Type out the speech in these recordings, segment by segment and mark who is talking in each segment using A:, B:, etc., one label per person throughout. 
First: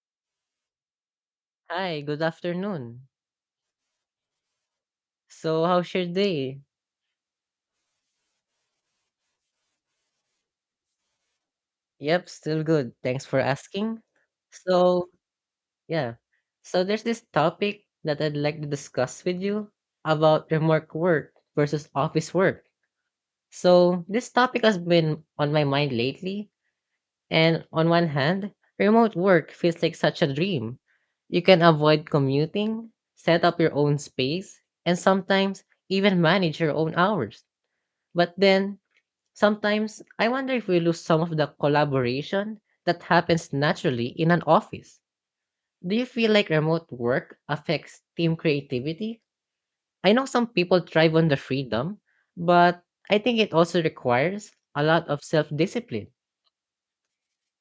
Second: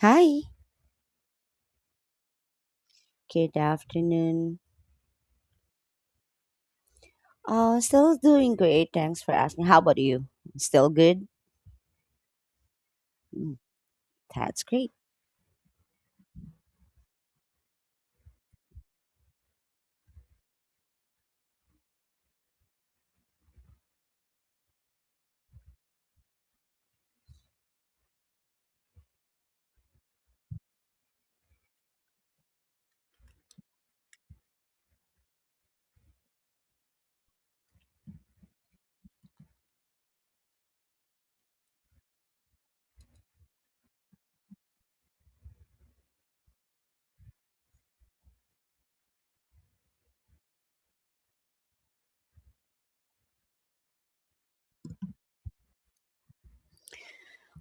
A: Hi,
B: Hi, good afternoon.
A: good afternoon.
B: So, how's your day?
A: Oh, still doing great. Thanks for asking. How about you? Still good?
B: Yep, still good. Thanks for
A: Mm.
B: asking.
A: That's great.
B: So, yeah. So, there's this topic that I'd like to discuss with you about remote work versus office work. So, this topic has been on my mind lately. And on one hand, remote work feels like such a dream. You can avoid commuting, set up your own space, and sometimes even manage your own hours. But then, sometimes I wonder if we lose some of the collaboration that happens naturally in an office. Do you feel like remote work affects team creativity? I know some people thrive on the freedom, but I think it also requires a lot of self discipline.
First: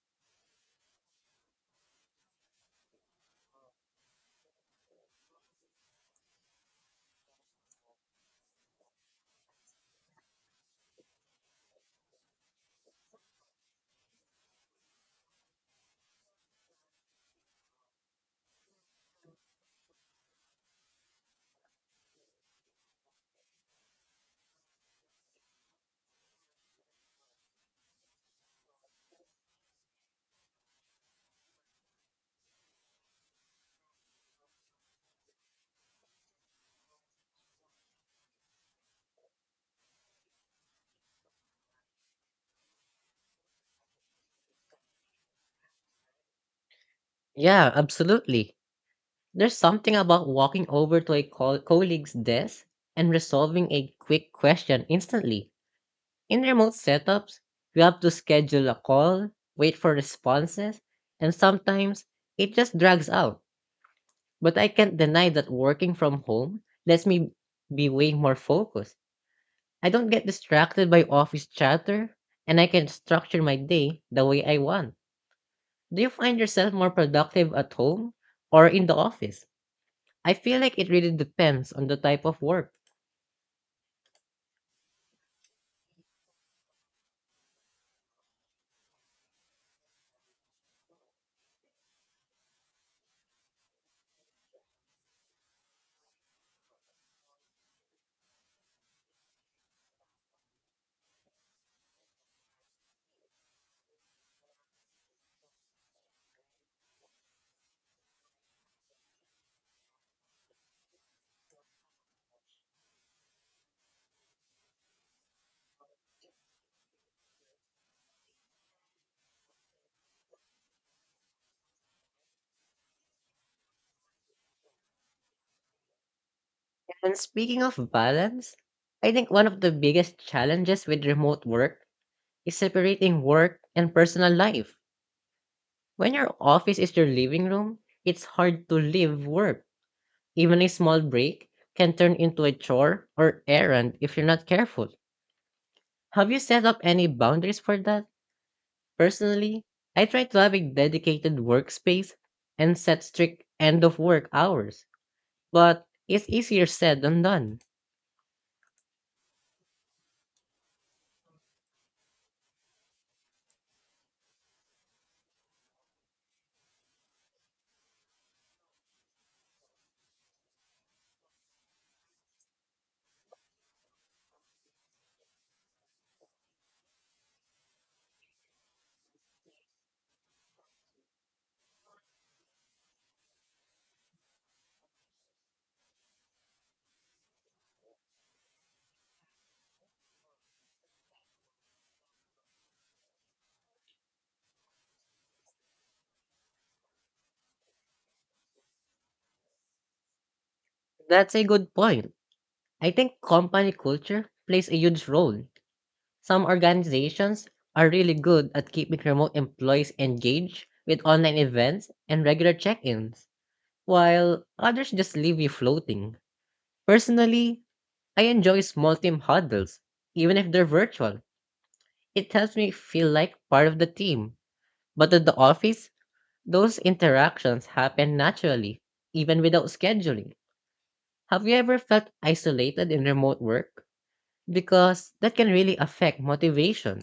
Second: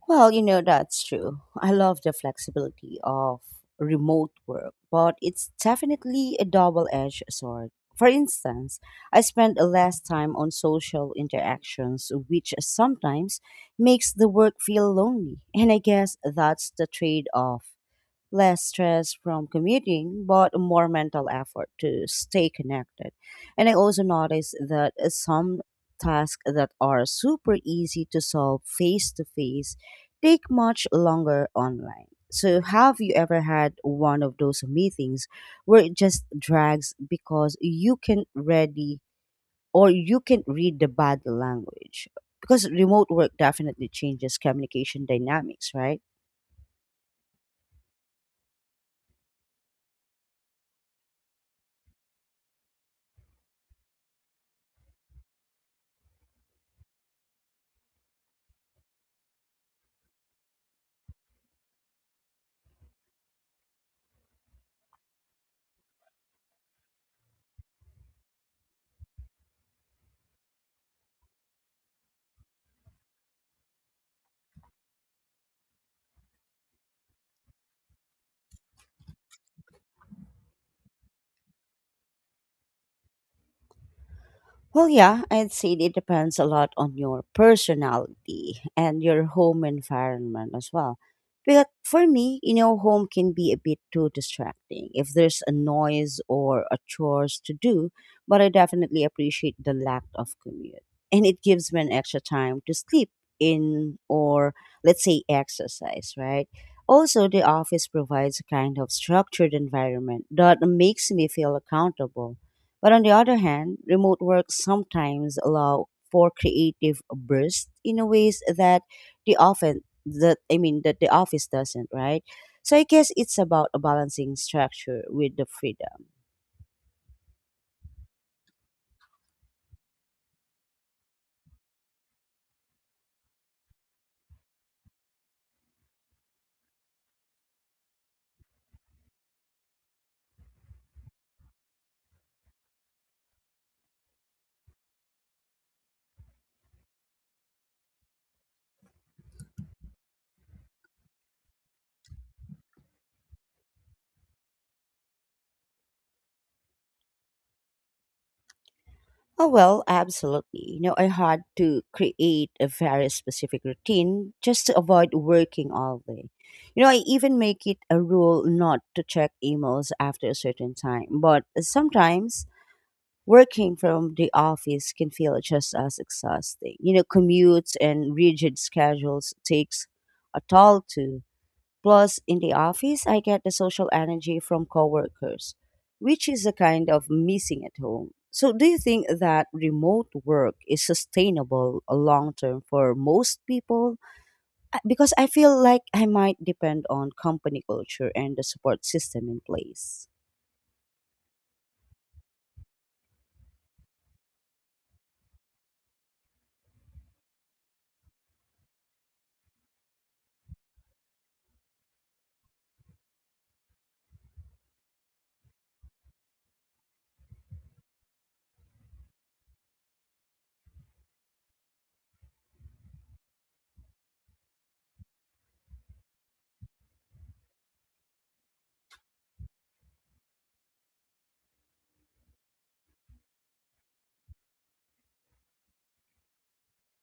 A: Well, you know, that's true. I love the flexibility of remote work, but it's definitely a double edged sword. For instance, I spend less time on social interactions, which sometimes makes the work feel lonely. And I guess that's the trade off, less stress from commuting, but more mental effort to stay connected. And I also noticed that some tasks that are super easy to solve face to face take much longer online. So, have you ever had one of those meetings where it just drags because you can ready or you can read the body language? Because remote work definitely changes communication dynamics, right?
B: Yeah, absolutely. There's something about walking over to a colleague's desk and resolving a quick question instantly. In remote setups, you have to schedule a call, wait for responses, and sometimes it just drags out. But I can't deny that working from home lets me be way more focused. I don't get distracted by office chatter, and I can structure my day the way I want. Do you find yourself more productive at home or in the office? I feel like it really depends on the type of work.
A: Well, yeah, I'd say it depends a lot on your personality and your home environment as well. But for me, you know, home can be a bit too distracting if there's a noise or a chores to do, but I definitely appreciate the lack of commute. And it gives me an extra time to sleep in, or let's say exercise, right? Also, the office provides a kind of structured environment that makes me feel accountable. But on the other hand, remote work sometimes allow for creative bursts in a ways that the often that I mean that the office doesn't, right? So I guess it's about balancing structure with the freedom.
B: And speaking of balance, I think one of the biggest challenges with remote work is separating work and personal life. When your office is your living room, it's hard to leave work. Even a small break can turn into a chore or errand if you're not careful. Have you set up any boundaries for that? Personally, I try to have a dedicated workspace and set strict end of work hours, but it's easier said than done.
A: Oh well, absolutely. You know, I had to create a very specific routine just to avoid working all day. You know, I even make it a rule not to check emails after a certain time, but sometimes working from the office can feel just as exhausting. You know, commutes and rigid schedules takes a toll too. Plus, in the office, I get the social energy from coworkers, which is a kind of missing at home. So, do you think that remote work is sustainable long term for most people? Because I feel like I might depend on company culture and the support system in place.
B: That's a good point. I think company culture plays a huge role. Some organizations are really good at keeping remote employees engaged with online events and regular check ins, while others just leave you floating. Personally, I enjoy small team huddles, even if they're virtual. It helps me feel like part of the team. But at the office, those interactions happen naturally, even without scheduling. Have you ever felt isolated in remote work? Because that can really affect motivation.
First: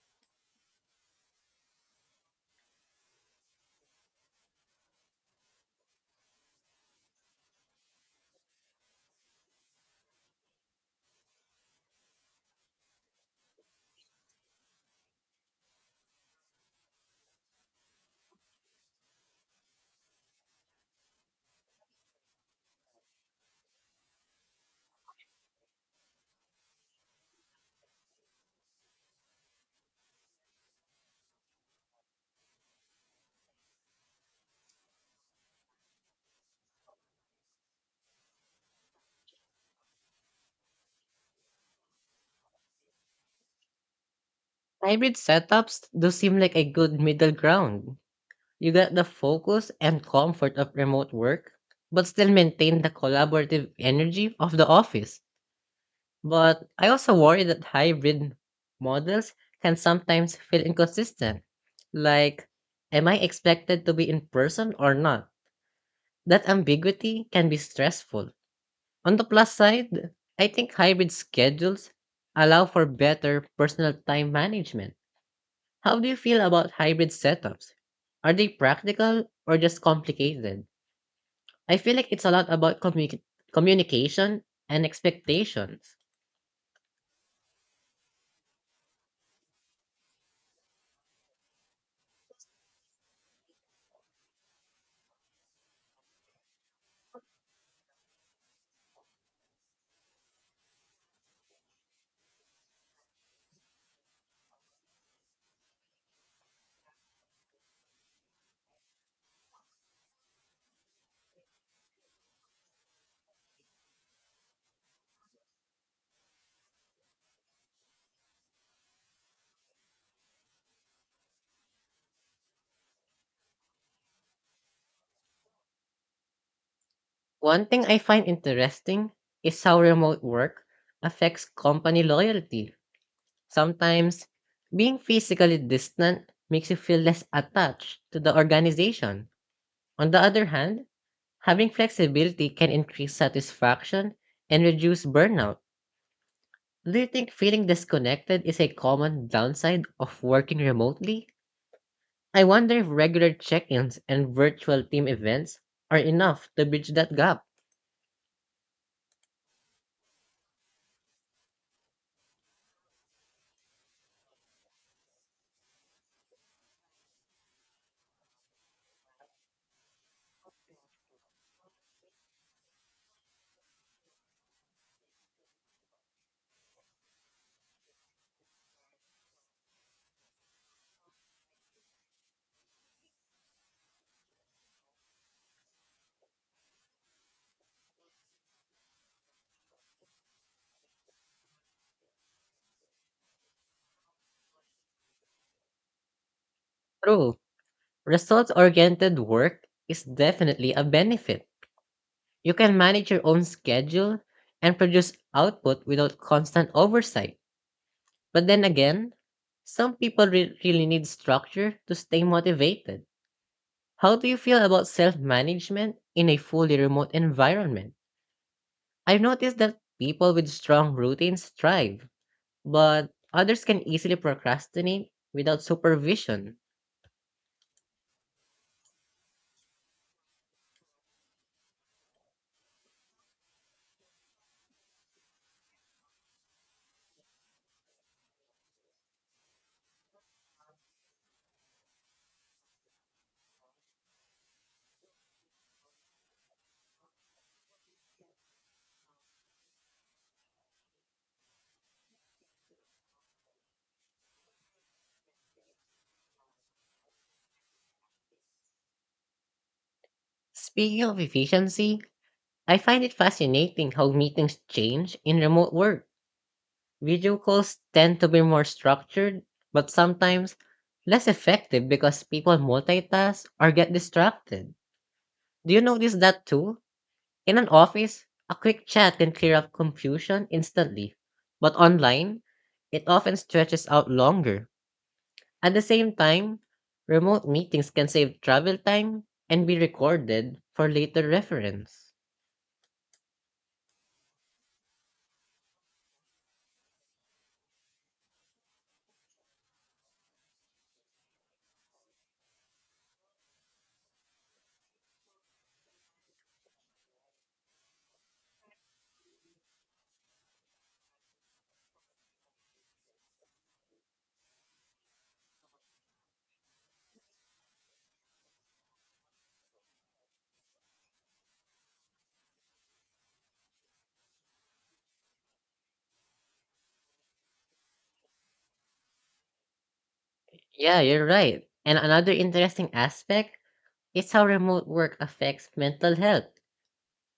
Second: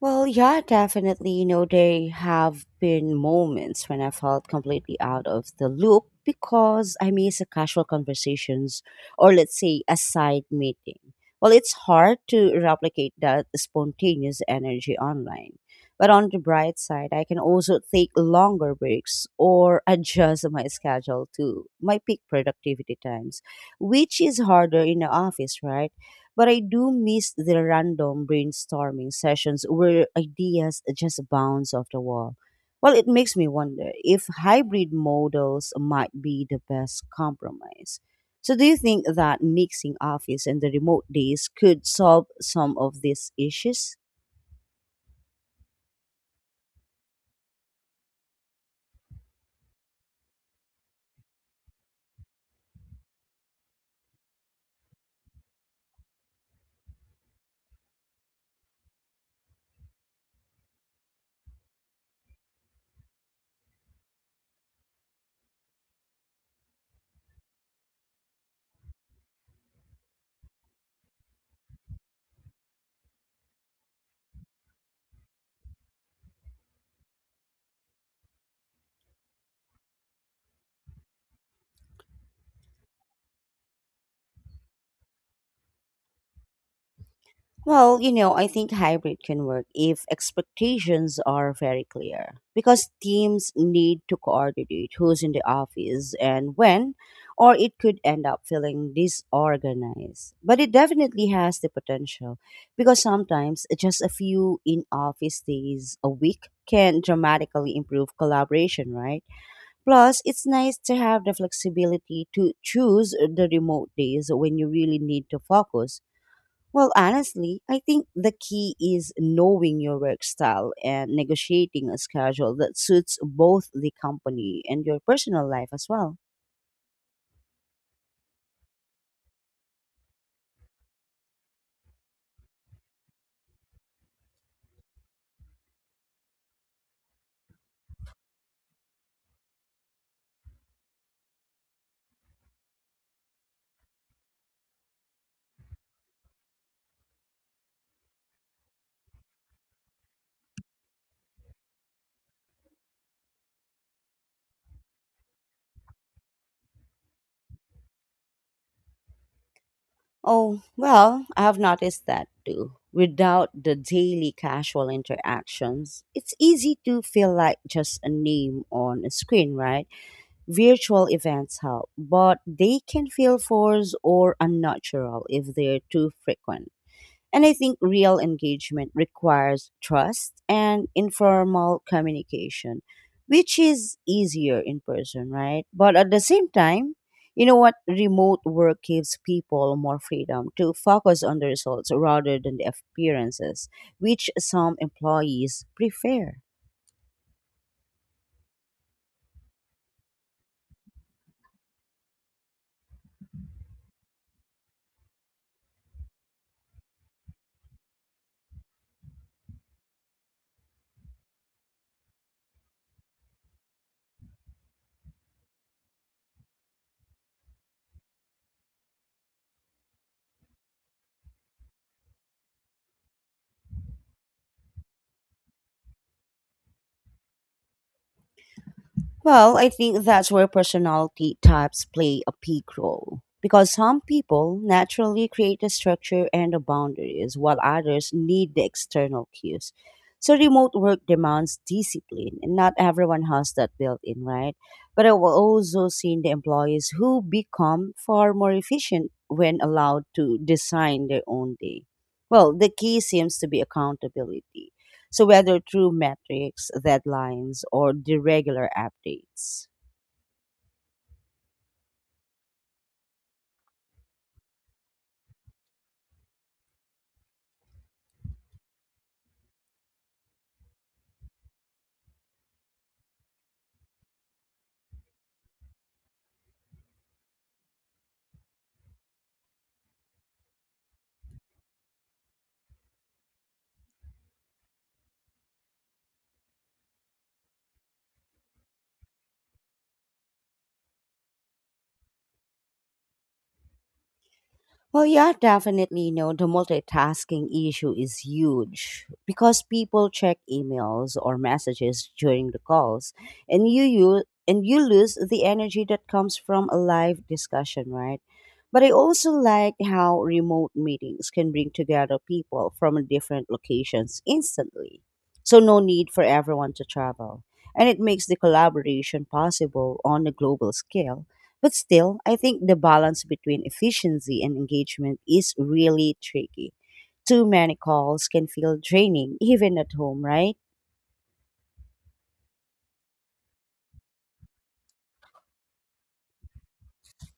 A: Well, yeah, definitely. You know, there have been moments when I felt completely out of the loop because I miss a casual conversations, or let's say a side meeting. Well, it's hard to replicate that spontaneous energy online. But on the bright side, I can also take longer breaks or adjust my schedule to my peak productivity times, which is harder in the office, right? But I do miss the random brainstorming sessions where ideas just bounce off the wall. Well, it makes me wonder if hybrid models might be the best compromise. So, do you think that mixing office and the remote days could solve some of these issues?
B: Hybrid setups do seem like a good middle ground. You get the focus and comfort of remote work, but still maintain the collaborative energy of the office. But I also worry that hybrid models can sometimes feel inconsistent. Like, am I expected to be in person or not? That ambiguity can be stressful. On the plus side, I think hybrid schedules allow for better personal time management. How do you feel about hybrid setups? Are they practical or just complicated? I feel like it's a lot about communication and expectations.
A: Well, you know, I think hybrid can work if expectations are very clear because teams need to coordinate who's in the office and when, or it could end up feeling disorganized. But it definitely has the potential because sometimes just a few in office days a week can dramatically improve collaboration, right? Plus, it's nice to have the flexibility to choose the remote days when you really need to focus. Well, honestly, I think the key is knowing your work style and negotiating a schedule that suits both the company and your personal life as well.
B: One thing I find interesting is how remote work affects company loyalty. Sometimes being physically distant makes you feel less attached to the organization. On the other hand, having flexibility can increase satisfaction and reduce burnout. Do you think feeling disconnected is a common downside of working remotely? I wonder if regular check ins and virtual team events are enough to bridge that gap.
A: Oh, well, I have noticed that too. Without the daily casual interactions, it's easy to feel like just a name on a screen, right? Virtual events help, but they can feel forced or unnatural if they're too frequent. And I think real engagement requires trust and informal communication, which is easier in person, right? But at the same time, you know what? Remote work gives people more freedom to focus on the results rather than the appearances, which some employees prefer.
B: True, results oriented work is definitely a benefit. You can manage your own schedule and produce output without constant oversight. But then again, some people really need structure to stay motivated. How do you feel about self management in a fully remote environment? I've noticed that people with strong routines thrive, but others can easily procrastinate without supervision.
A: Well, I think that's where personality types play a big role. Because some people naturally create the structure and the boundaries, while others need the external cues. So, remote work demands discipline, and not everyone has that built in, right? But I've also seen the employees who become far more efficient when allowed to design their own day. Well, the key seems to be accountability, so whether through metrics, deadlines, or the regular updates.
B: Speaking of efficiency, I find it fascinating how meetings change in remote work. Video calls tend to be more structured, but sometimes less effective because people multitask or get distracted. Do you notice that too? In an office, a quick chat can clear up confusion instantly, but online, it often stretches out longer. At the same time, remote meetings can save travel time and be recorded for later reference.
A: Well, yeah, definitely. You know, the multitasking issue is huge because people check emails or messages during the calls, and you lose the energy that comes from a live discussion, right? But I also like how remote meetings can bring together people from different locations instantly. So no need for everyone to travel, and it makes the collaboration possible on a global scale. But still, I think the balance between efficiency and engagement is really tricky. Too many calls can feel draining, even at home, right?
B: Yeah, you're right. And another interesting aspect is how remote work affects mental health.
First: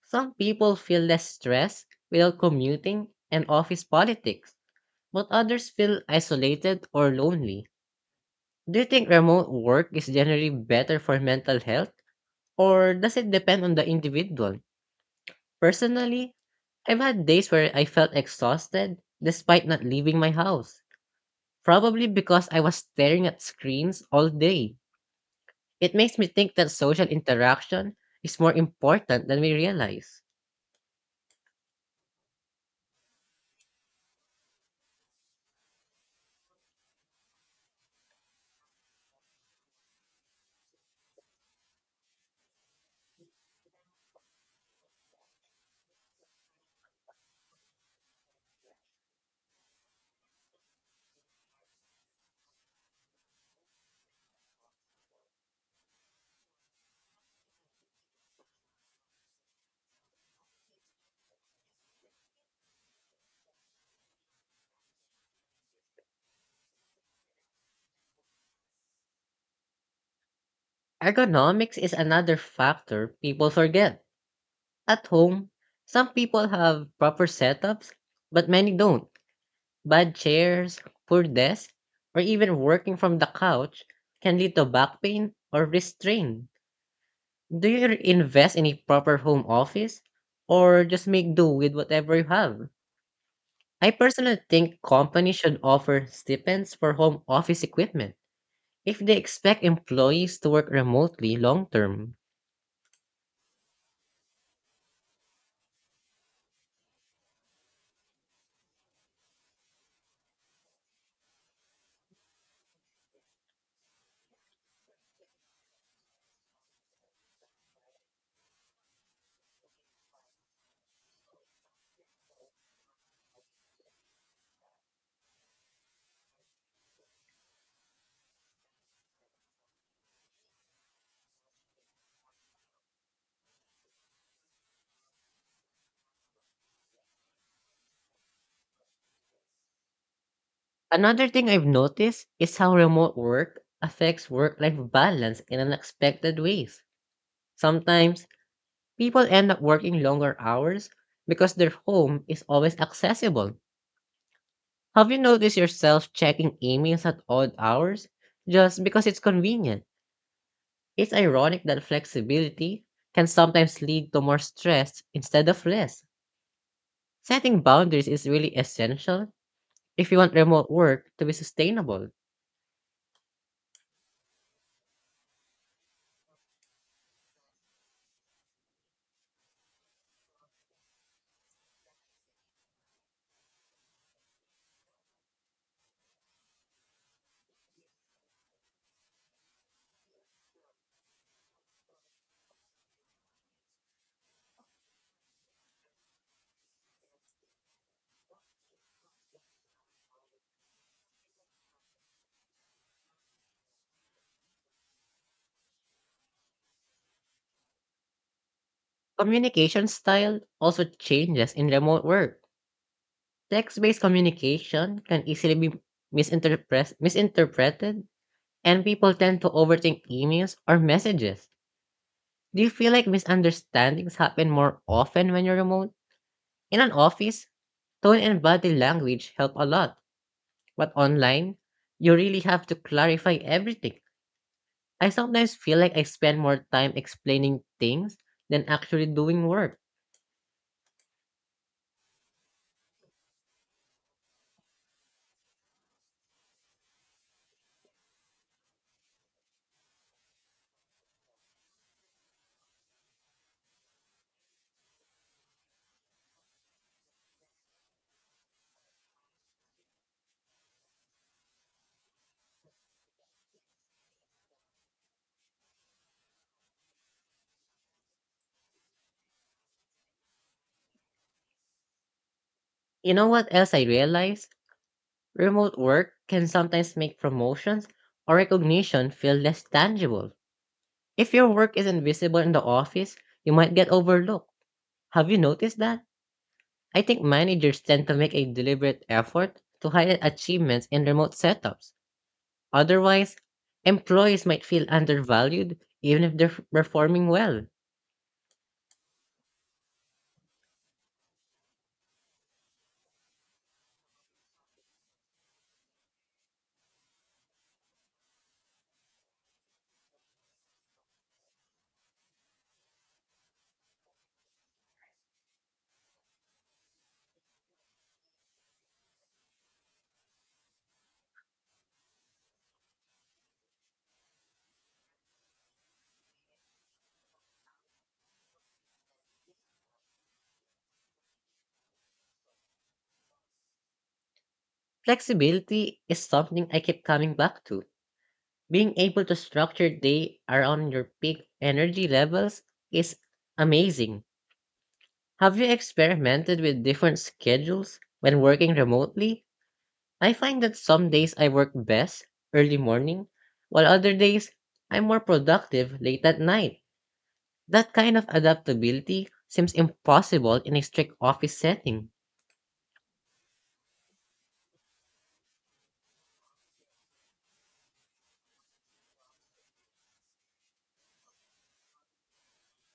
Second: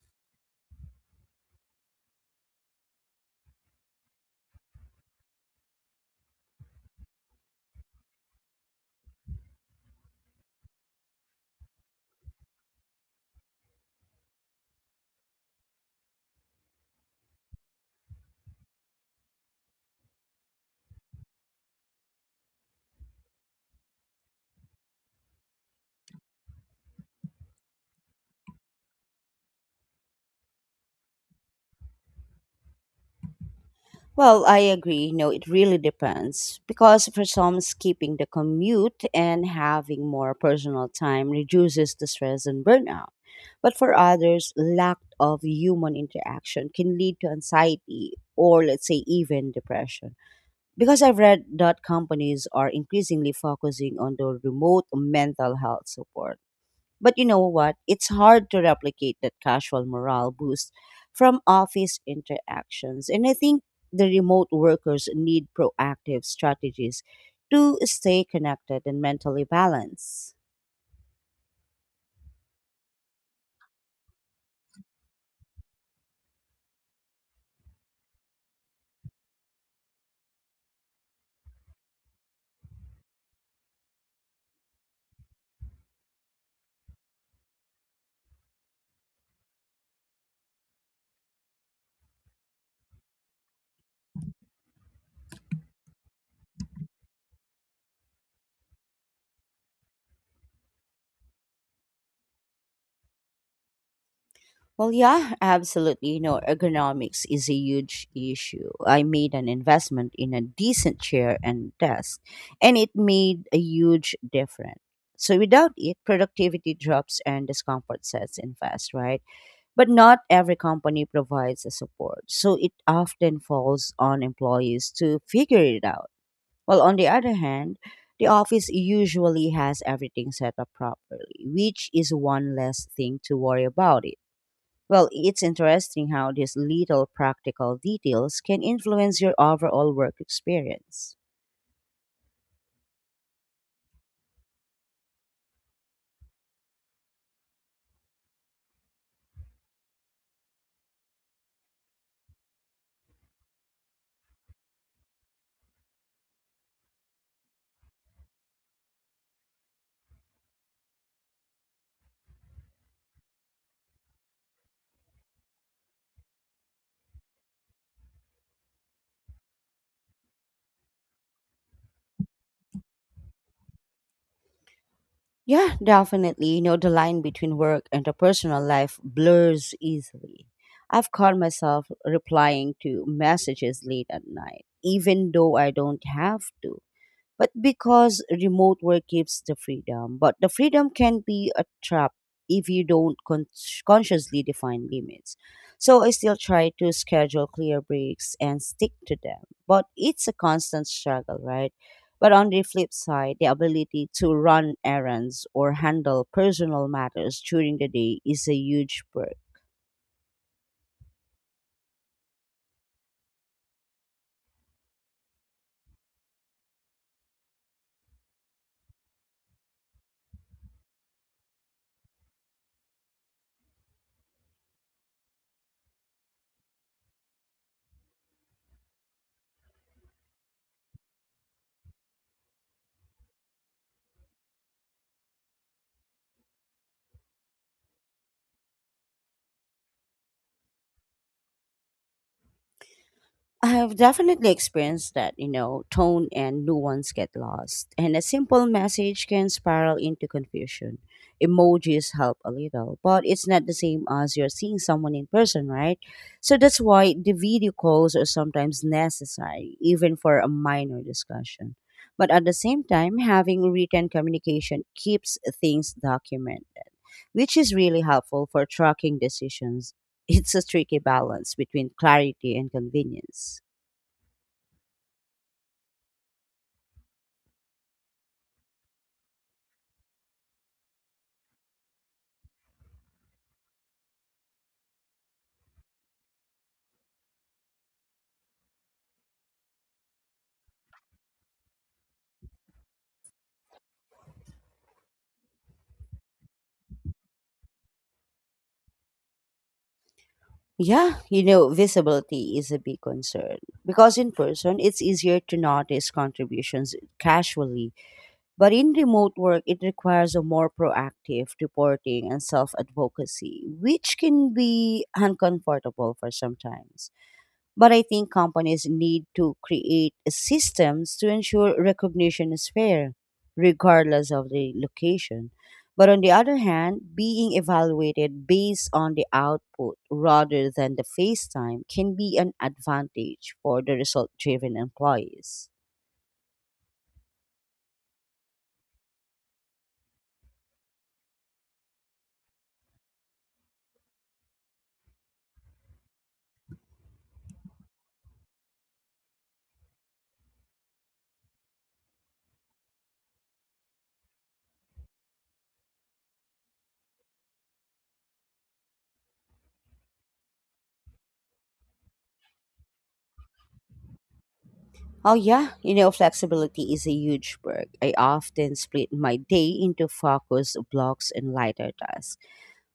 B: Some people feel less stressed without commuting and office politics, but others feel isolated or lonely. Do you think remote work is generally better for mental health, or does it depend on the individual? Personally, I've had days where I felt exhausted despite not leaving my house, probably because I was staring at screens all day. It makes me think that social interaction is more important than we realize.
A: Well, I agree. No, it really depends. Because for some, skipping the commute and having more personal time reduces the stress and burnout. But for others, lack of human interaction can lead to anxiety or, let's say, even depression. Because I've read that companies are increasingly focusing on the remote mental health support. But you know what? It's hard to replicate that casual morale boost from office interactions. And I think the remote workers need proactive strategies to stay connected and mentally balanced.
B: Ergonomics is another factor people forget. At home, some people have proper setups, but many don't. Bad chairs, poor desks, or even working from the couch can lead to back pain or wrist strain. Do you invest in a proper home office or just make do with whatever you have? I personally think companies should offer stipends for home office equipment if they expect employees to work remotely long term.
A: Well, yeah, absolutely. You know, ergonomics is a huge issue. I made an investment in a decent chair and desk, and it made a huge difference. So, without it, productivity drops and discomfort sets in fast, right? But not every company provides the support. So, it often falls on employees to figure it out. Well, on the other hand, the office usually has everything set up properly, which is one less thing to worry about. Well, it's interesting how these little practical details can influence your overall work experience.
B: Another thing I've noticed is how remote work affects work life balance in unexpected ways. Sometimes people end up working longer hours because their home is always accessible. Have you noticed yourself checking emails at odd hours just because it's convenient? It's ironic that flexibility can sometimes lead to more stress instead of less. Setting boundaries is really essential if you want remote work to be sustainable.
A: Yeah, definitely. You know, the line between work and the personal life blurs easily. I've caught myself replying to messages late at night, even though I don't have to. But because remote work gives the freedom, but the freedom can be a trap if you don't con- consciously define limits. So I still try to schedule clear breaks and stick to them, but it's a constant struggle, right? But on the flip side, the ability to run errands or handle personal matters during the day is a huge perk.
B: Communication style also changes in remote work. Text based communication can easily be misinterpreted, and people tend to overthink emails or messages. Do you feel like misunderstandings happen more often when you're remote? In an office, tone and body language help a lot, but online, you really have to clarify everything. I sometimes feel like I spend more time explaining things than actually doing work.
A: I have definitely experienced that, you know, tone and nuance get lost, and a simple message can spiral into confusion. Emojis help a little, but it's not the same as you're seeing someone in person, right? So that's why the video calls are sometimes necessary, even for a minor discussion. But at the same time, having written communication keeps things documented, which is really helpful for tracking decisions. It's a tricky balance between clarity and
B: You know what
A: convenience.
B: else I realize? Remote work can sometimes make promotions or recognition feel less tangible. If your work isn't visible in the office, you might get overlooked. Have you noticed that? I think managers tend to make a deliberate effort to highlight achievements in remote setups. Otherwise, employees might feel undervalued even if they're performing well.
A: Yeah, you know, visibility is a big concern because in person it's easier to notice contributions casually, but in remote work it requires a more proactive reporting and self advocacy, which can be uncomfortable for sometimes. But I think companies need to create systems to ensure recognition is fair, regardless of the location. But on the other hand, being evaluated based on the output rather than the face time can be an advantage for the result driven employees.
B: Flexibility is something I keep coming back to. Being able to structure your day around your peak energy levels is amazing. Have you experimented with different schedules when working remotely? I find that some days I work best early morning, while other days I'm more productive late at night. That kind of adaptability seems impossible in a strict office setting.
A: Oh, yeah, you know, flexibility is a huge perk. I often split my day into focus blocks and lighter tasks.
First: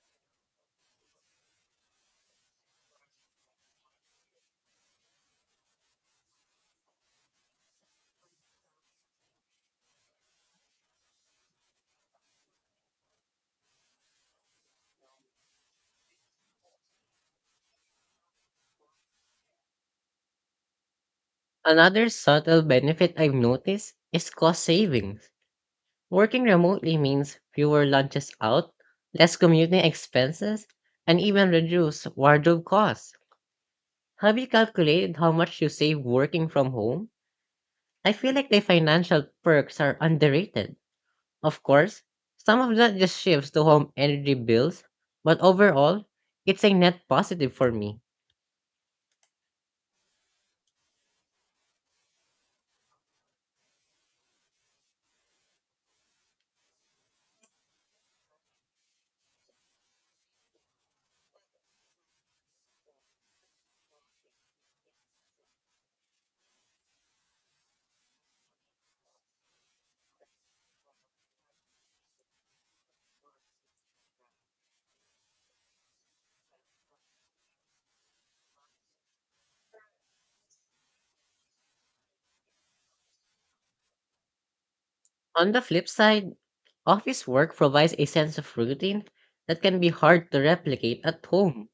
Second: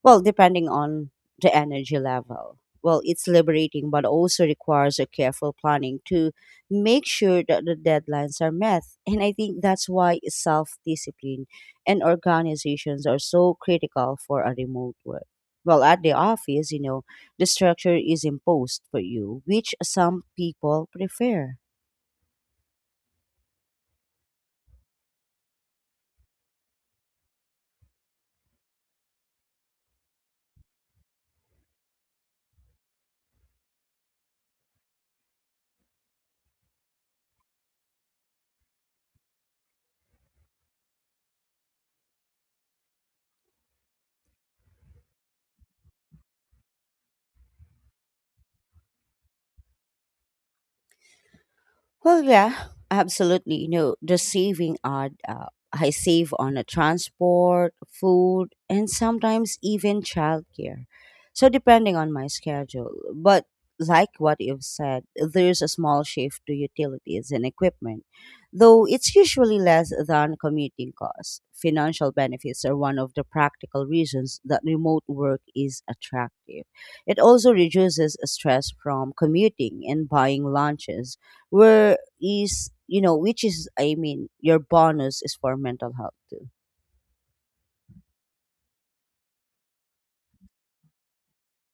A: Well, depending on the energy level. Well, it's liberating, but also requires a careful planning to make sure that the deadlines are met. And I think that's why self discipline and organizations are so critical for a remote work. Well, at the office, you know, the structure is imposed for you, which some people prefer.
B: Another subtle benefit I've noticed is cost savings. Working remotely means fewer lunches out, less commuting expenses, and even reduced wardrobe costs. Have you calculated how much you save working from home? I feel like the financial perks are underrated. Of course, some of that just shifts to home energy bills, but overall, it's a net positive for me.
A: Well, yeah, absolutely. You know, the saving I save on a transport, food, and sometimes even childcare. So depending on my schedule. But like what you've said, there's a small shift to utilities and equipment, though it's usually less than commuting costs. Financial benefits are one of the practical reasons that remote work is attractive. It also reduces stress from commuting and buying lunches where is, you know, which is, I mean your bonus is
B: On
A: for
B: the flip
A: mental health
B: side,
A: too.
B: office work provides a sense of routine that can be hard to replicate at home.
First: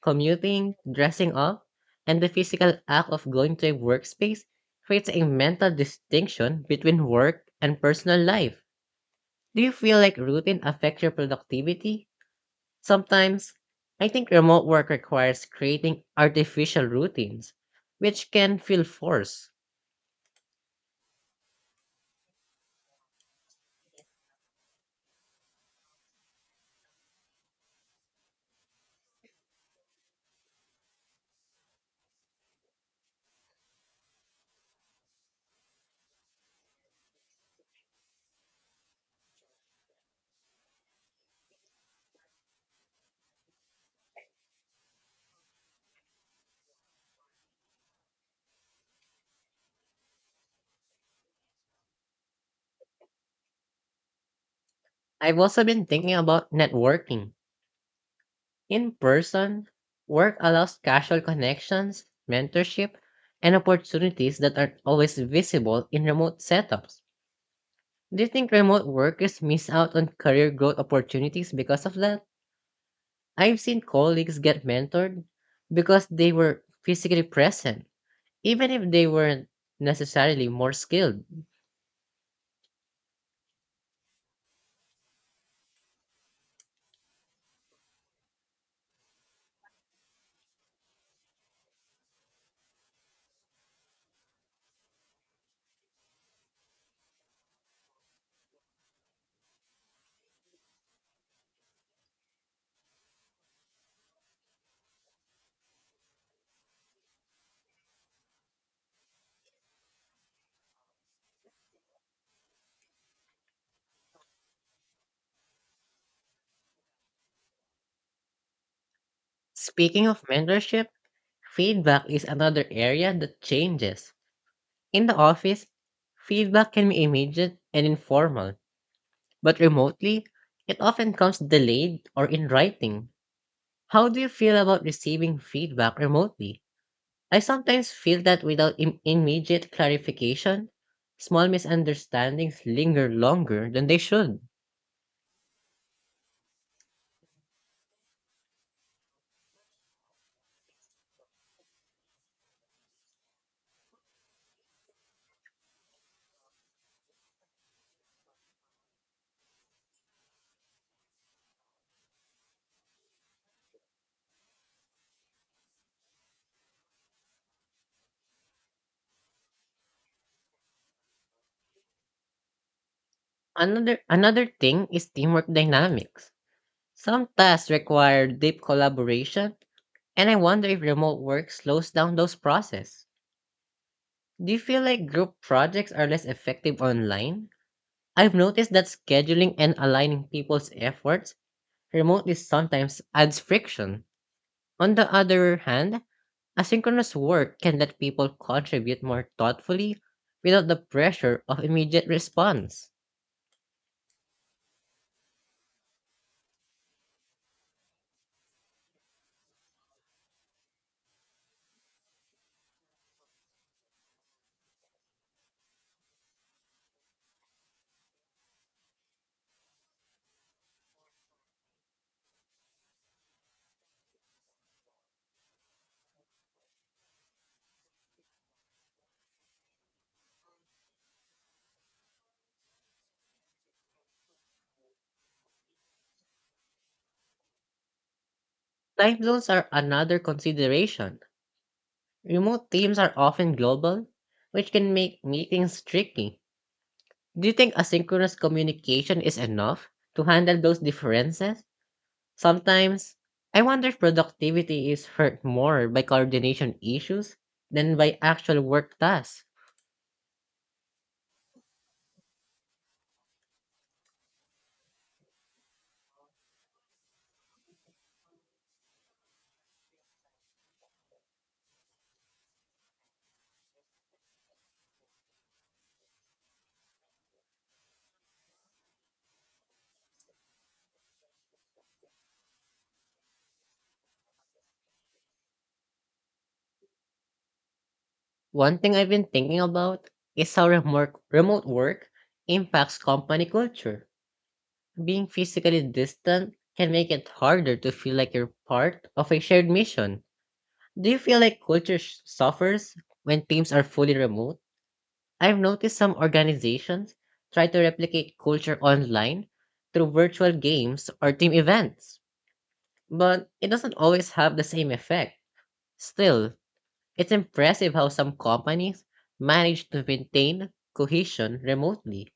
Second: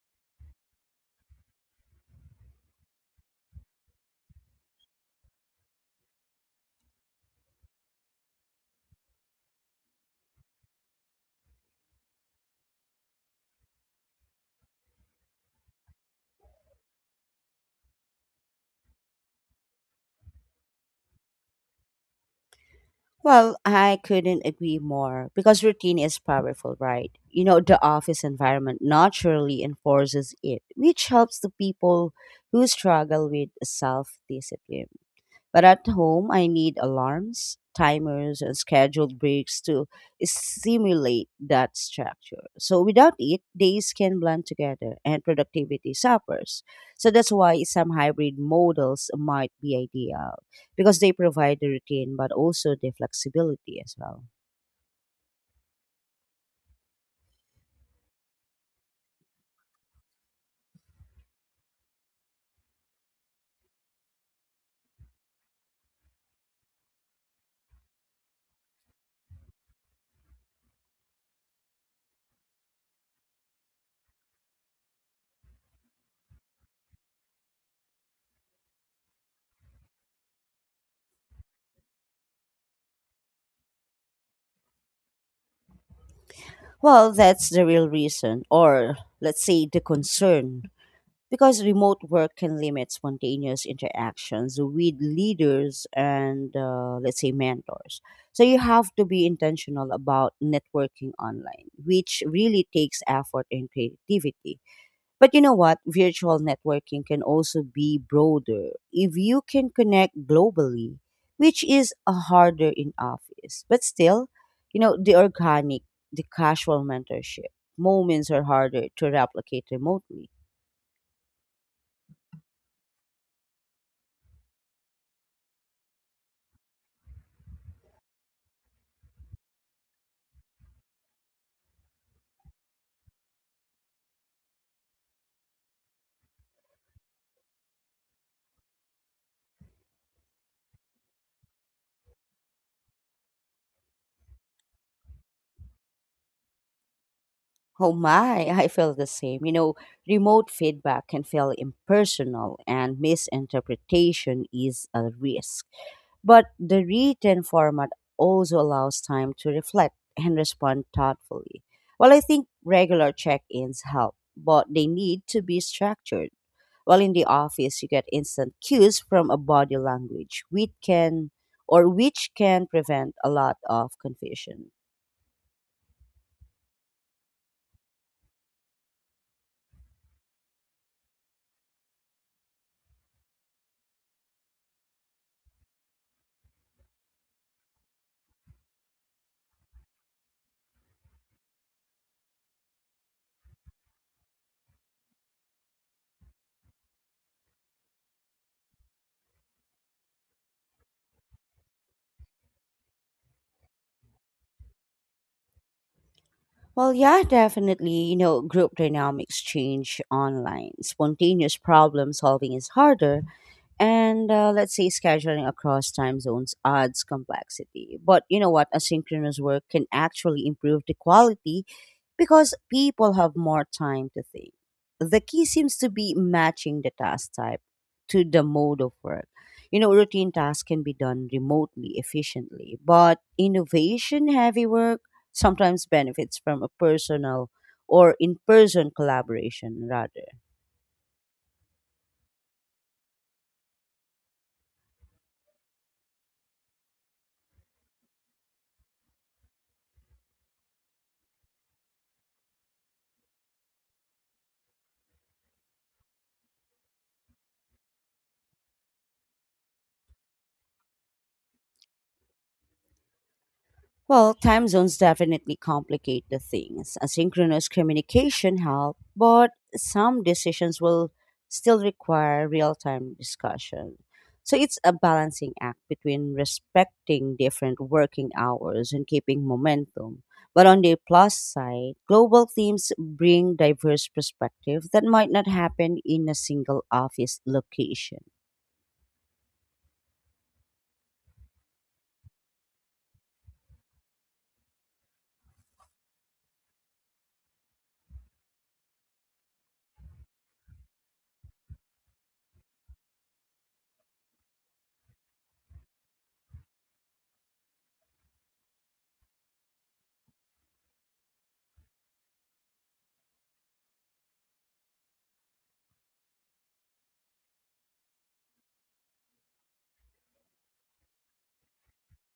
B: Commuting, dressing up, and the physical act of going to a workspace creates a mental distinction between work and personal life. Do you feel like routine affects your productivity? Sometimes, I think remote work requires creating artificial routines, which can feel forced.
A: Well, I couldn't agree more because routine is powerful, right? You know, the office environment naturally enforces it, which helps the people who struggle with self-discipline. But at home, I need alarms, timers, and scheduled breaks to stimulate that structure. So without it, days can blend together and productivity suffers. So that's why some hybrid models might be ideal because they provide the routine but also the flexibility as well.
B: I've also been thinking about networking. In person, work allows casual connections, mentorship, and opportunities that aren't always visible in remote setups. Do you think remote workers miss out on career growth opportunities because of that? I've seen colleagues get mentored because they were physically present even if they weren't necessarily more skilled.
A: Well, that's the real reason, or let's say the concern, because remote work can limit spontaneous interactions with leaders and let's say mentors, so you have to be intentional about networking online, which really takes effort and creativity. But you know what, virtual networking can also be broader if you can connect globally, which is a harder in office. But still, you know, the casual mentorship moments are harder to replicate
B: Speaking of
A: remotely.
B: mentorship, feedback is another area that changes. In the office, feedback can be immediate and informal, but remotely, it often comes delayed or in writing. How do you feel about receiving feedback remotely? I sometimes feel that without immediate clarification, small misunderstandings linger longer than they should.
A: Oh my, I feel the same. You know, remote feedback can feel impersonal and misinterpretation is a risk. But the written format also allows time to reflect and respond thoughtfully. Well, I think regular check ins help, but they need to be structured. While in the office, you get instant cues from a body language, which can prevent a lot of
B: Another
A: confusion.
B: thing is teamwork dynamics. Some tasks require deep collaboration, and I wonder if remote work slows down those processes. Do you feel like group projects are less effective online? I've noticed that scheduling and aligning people's efforts remotely sometimes adds friction. On the other hand, asynchronous work can let people contribute more thoughtfully without the pressure of immediate response.
A: Well, yeah, definitely. You know, group dynamics change online. Spontaneous problem solving is harder, and let's say scheduling across time zones adds complexity. But you know what? Asynchronous work can actually improve the quality because people have more time to think. The key seems to be matching the task type to the mode of work. You know, routine tasks can be done remotely efficiently, but innovation heavy work sometimes benefits from a personal or in person
B: Time zones are
A: collaboration
B: another
A: rather.
B: consideration. Remote teams are often global, which can make meetings tricky. Do you think asynchronous communication is enough to handle those differences? Sometimes, I wonder if productivity is hurt more by coordination issues than by actual work tasks.
A: Well, time zones definitely complicate the things. Asynchronous communication help, but some decisions will still require real-time discussion. So it's a balancing act between respecting different working hours and keeping momentum. But on the plus side, global themes bring diverse perspective that might not happen in a single office location.
B: One thing I've been thinking about is how remote work impacts company culture. Being physically distant can make it harder to feel like you're part of a shared mission. Do you feel like culture suffers when teams are fully remote? I've noticed some organizations try to replicate culture online through virtual games or team events, but it doesn't always have the same effect. Still, it's impressive how some companies manage to maintain cohesion remotely.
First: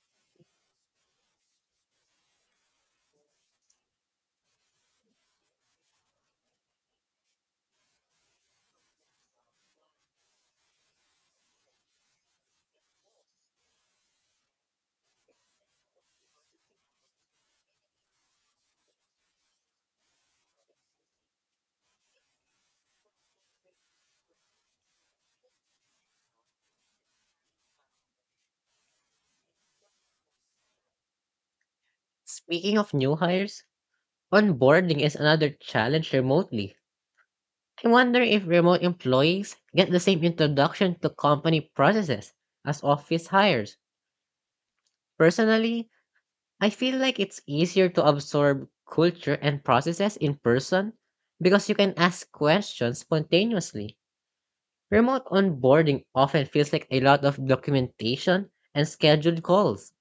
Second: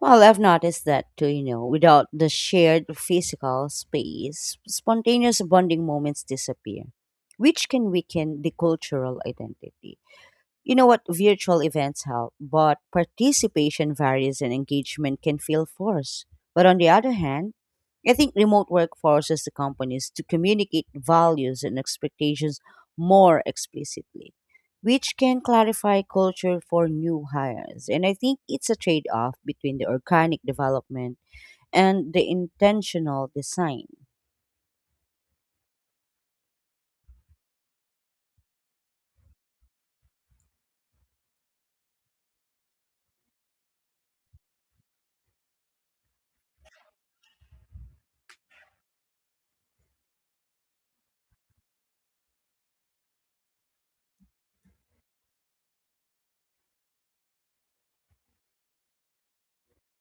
A: Well, I've noticed that too, you know, without the shared physical space, spontaneous bonding moments disappear, which can weaken the cultural identity. You know what, virtual events help, but participation varies and engagement can feel forced. But on the other hand, I think remote work forces the companies to communicate values and expectations more explicitly, which can clarify culture for new hires. And I think it's a trade off between the organic development and the
B: Speaking of new
A: intentional
B: hires,
A: design.
B: onboarding is another challenge remotely. I wonder if remote employees get the same introduction to company processes as office hires. Personally, I feel like it's easier to absorb culture and processes in person because you can ask questions spontaneously. Remote onboarding often feels like a lot of documentation and scheduled calls.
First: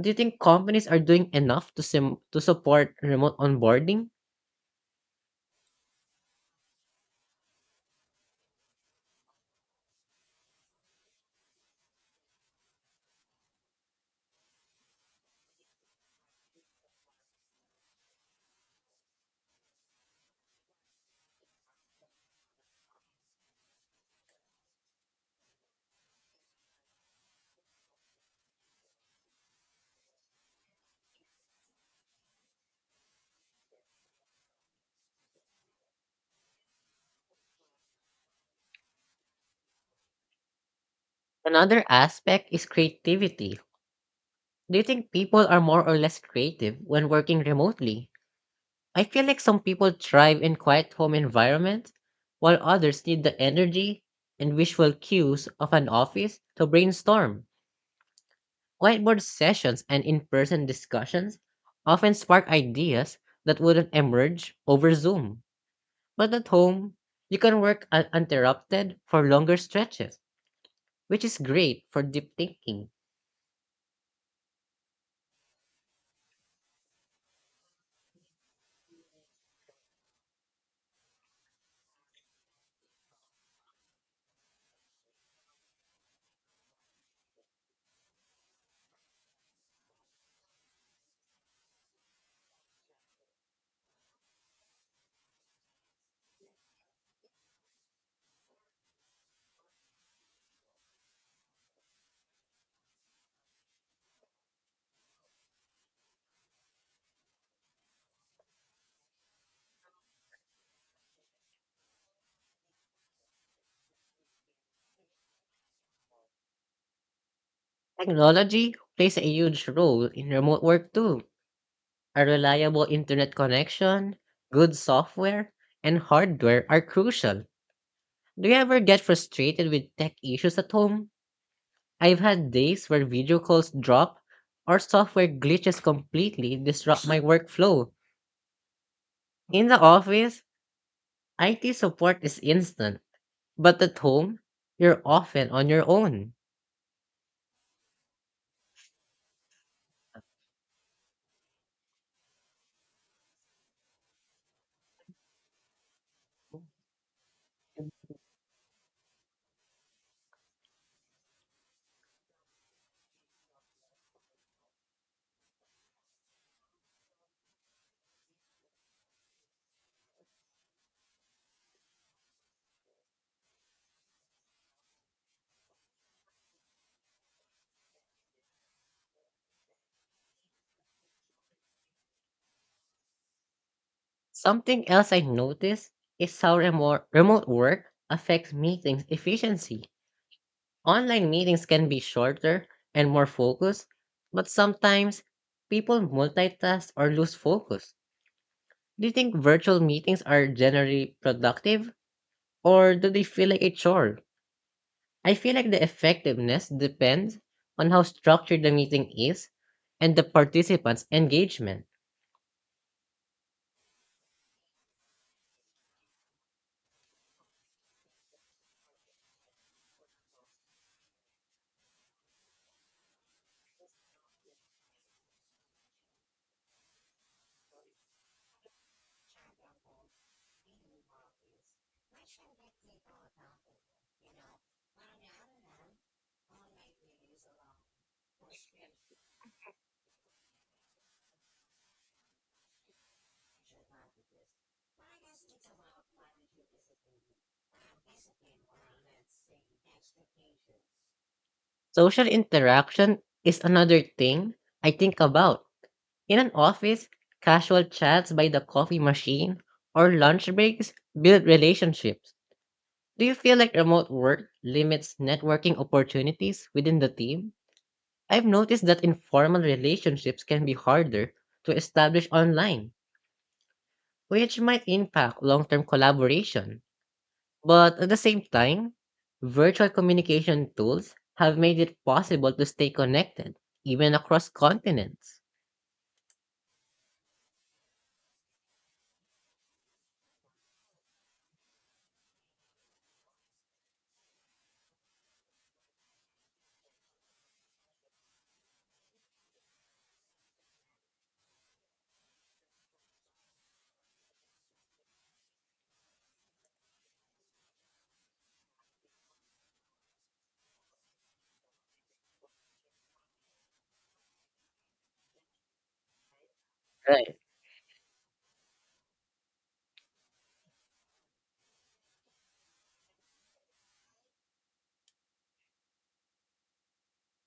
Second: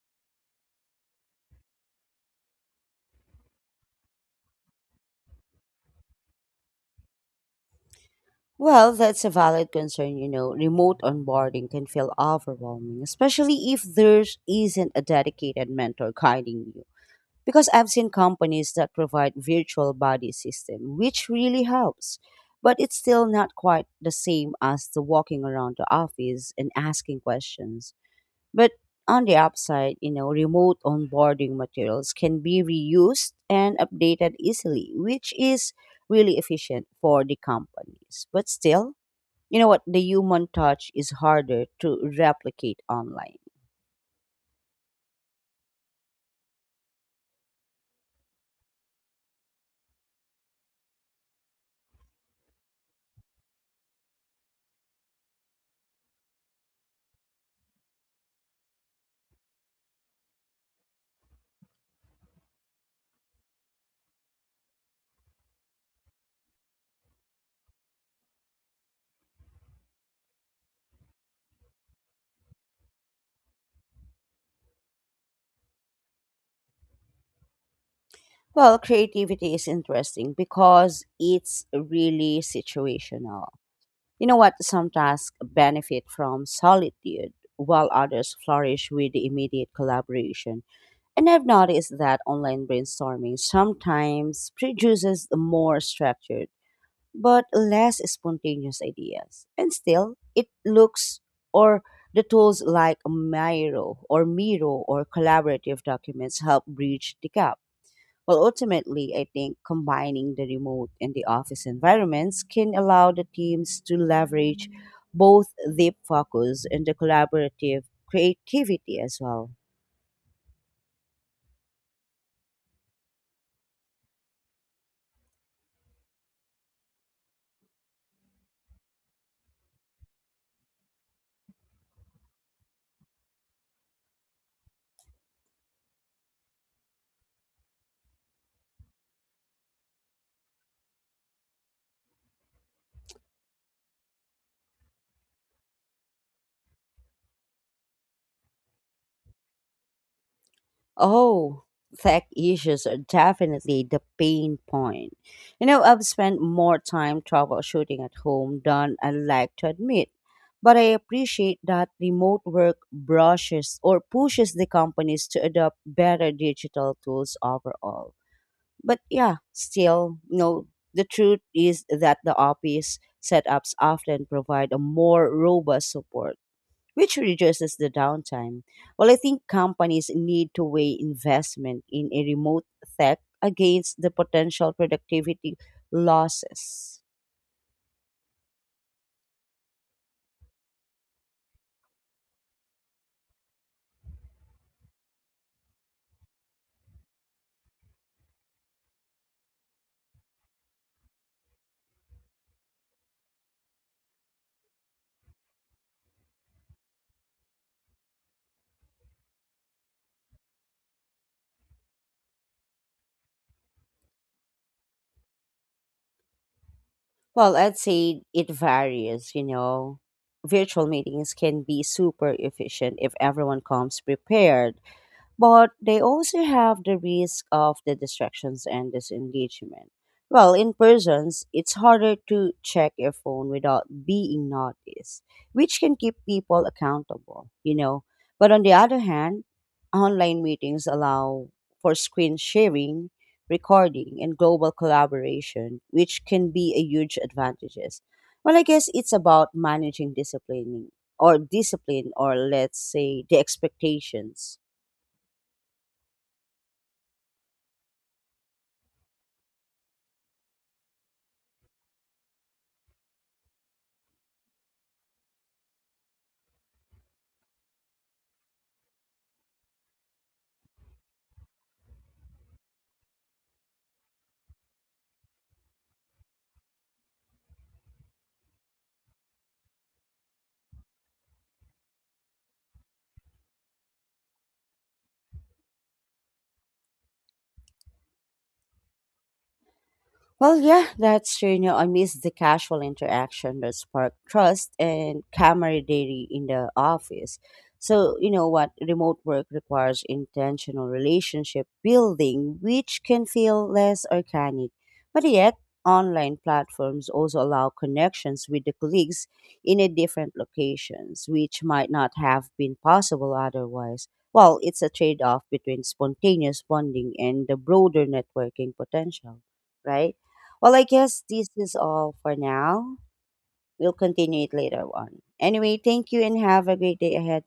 B: Do you think companies are doing enough to, to support remote onboarding?
A: Well, that's a valid concern. You know, remote onboarding can feel overwhelming, especially if there isn't a dedicated mentor guiding you. Because I've seen companies that provide virtual body system, which really helps. But it's still not quite the same as the walking around the office and asking questions. But on the upside, you know, remote onboarding materials can be reused and updated easily, which is really efficient for the companies. But still, you know what? The human touch is harder
B: Another
A: to
B: aspect is
A: replicate online.
B: creativity. Do you think people are more or less creative when working remotely? I feel like some people thrive in quiet home environments, while others need the energy and visual cues of an office to brainstorm. Whiteboard sessions and in person discussions often spark ideas that wouldn't emerge over Zoom. But at home, you can work uninterrupted for longer stretches, which is great for deep thinking.
A: Well, creativity is interesting because it's really situational. You know what? Some tasks benefit from solitude, while others flourish with the immediate collaboration. And I've noticed that online brainstorming sometimes produces more structure but less spontaneous ideas. And still, it looks or the tools like Miro or collaborative documents help bridge the gap. Well, ultimately, I think combining the remote and the office environments can allow the teams to leverage both deep focus and the collaborative
B: Technology
A: creativity
B: plays
A: as
B: a
A: well.
B: huge role in remote work too. A reliable internet connection, good software, and hardware are crucial. Do you ever get frustrated with tech issues at home? I've had days where video calls drop or software glitches completely disrupt my workflow. In the office, IT support is instant, but at home, you're often on your own.
A: Oh, tech issues are definitely the pain point. You know, I've spent more time troubleshooting at home than I like to admit. But I appreciate that remote work brushes or pushes the companies to adopt better digital tools overall. But yeah, still, you know, the truth is that the office setups often provide a more robust support which reduces the downtime. Well, I think companies need to weigh investment in a remote tech against the potential
B: Something else I
A: productivity
B: noticed is how
A: losses.
B: remote work affects meetings efficiency. Online meetings can be shorter and more focused, but sometimes people multitask or lose focus. Do you think virtual meetings are generally productive or do they feel like a chore? I feel like the effectiveness depends on how structured the meeting is and the participants' engagement.
A: Well, I'd say it varies, you know. Virtual meetings can be super efficient if everyone comes prepared, but they also have the risk of the distractions and disengagement. Well, in persons, it's harder to check your phone without being noticed, which can keep people accountable, you know. But on the other hand, online meetings allow for screen sharing, recording, and global collaboration, which can be a huge advantages. Well, I guess it's about managing disciplining or discipline,
B: Social
A: or let's
B: interaction
A: say the
B: is another thing
A: expectations.
B: I think about. In an office, casual chats by the coffee machine or lunch breaks build relationships. Do you feel like remote work limits networking opportunities within the team? I've noticed that informal relationships can be harder to establish online, which might impact long term collaboration. But at the same time, virtual communication tools have made it possible to stay connected, even across continents.
A: Well, yeah, that's true. You know, I miss the casual interaction that sparked trust and camaraderie in the office. So, you know what? Remote work requires intentional relationship building, which can feel less organic. But yet, online platforms also allow connections with the colleagues in a different locations, which might not have been possible otherwise. Well, it's a trade off between spontaneous bonding
B: Right.
A: and the broader networking potential, right? Well, I guess this is all for now. We'll continue it later on. Anyway, thank you and have a great day ahead.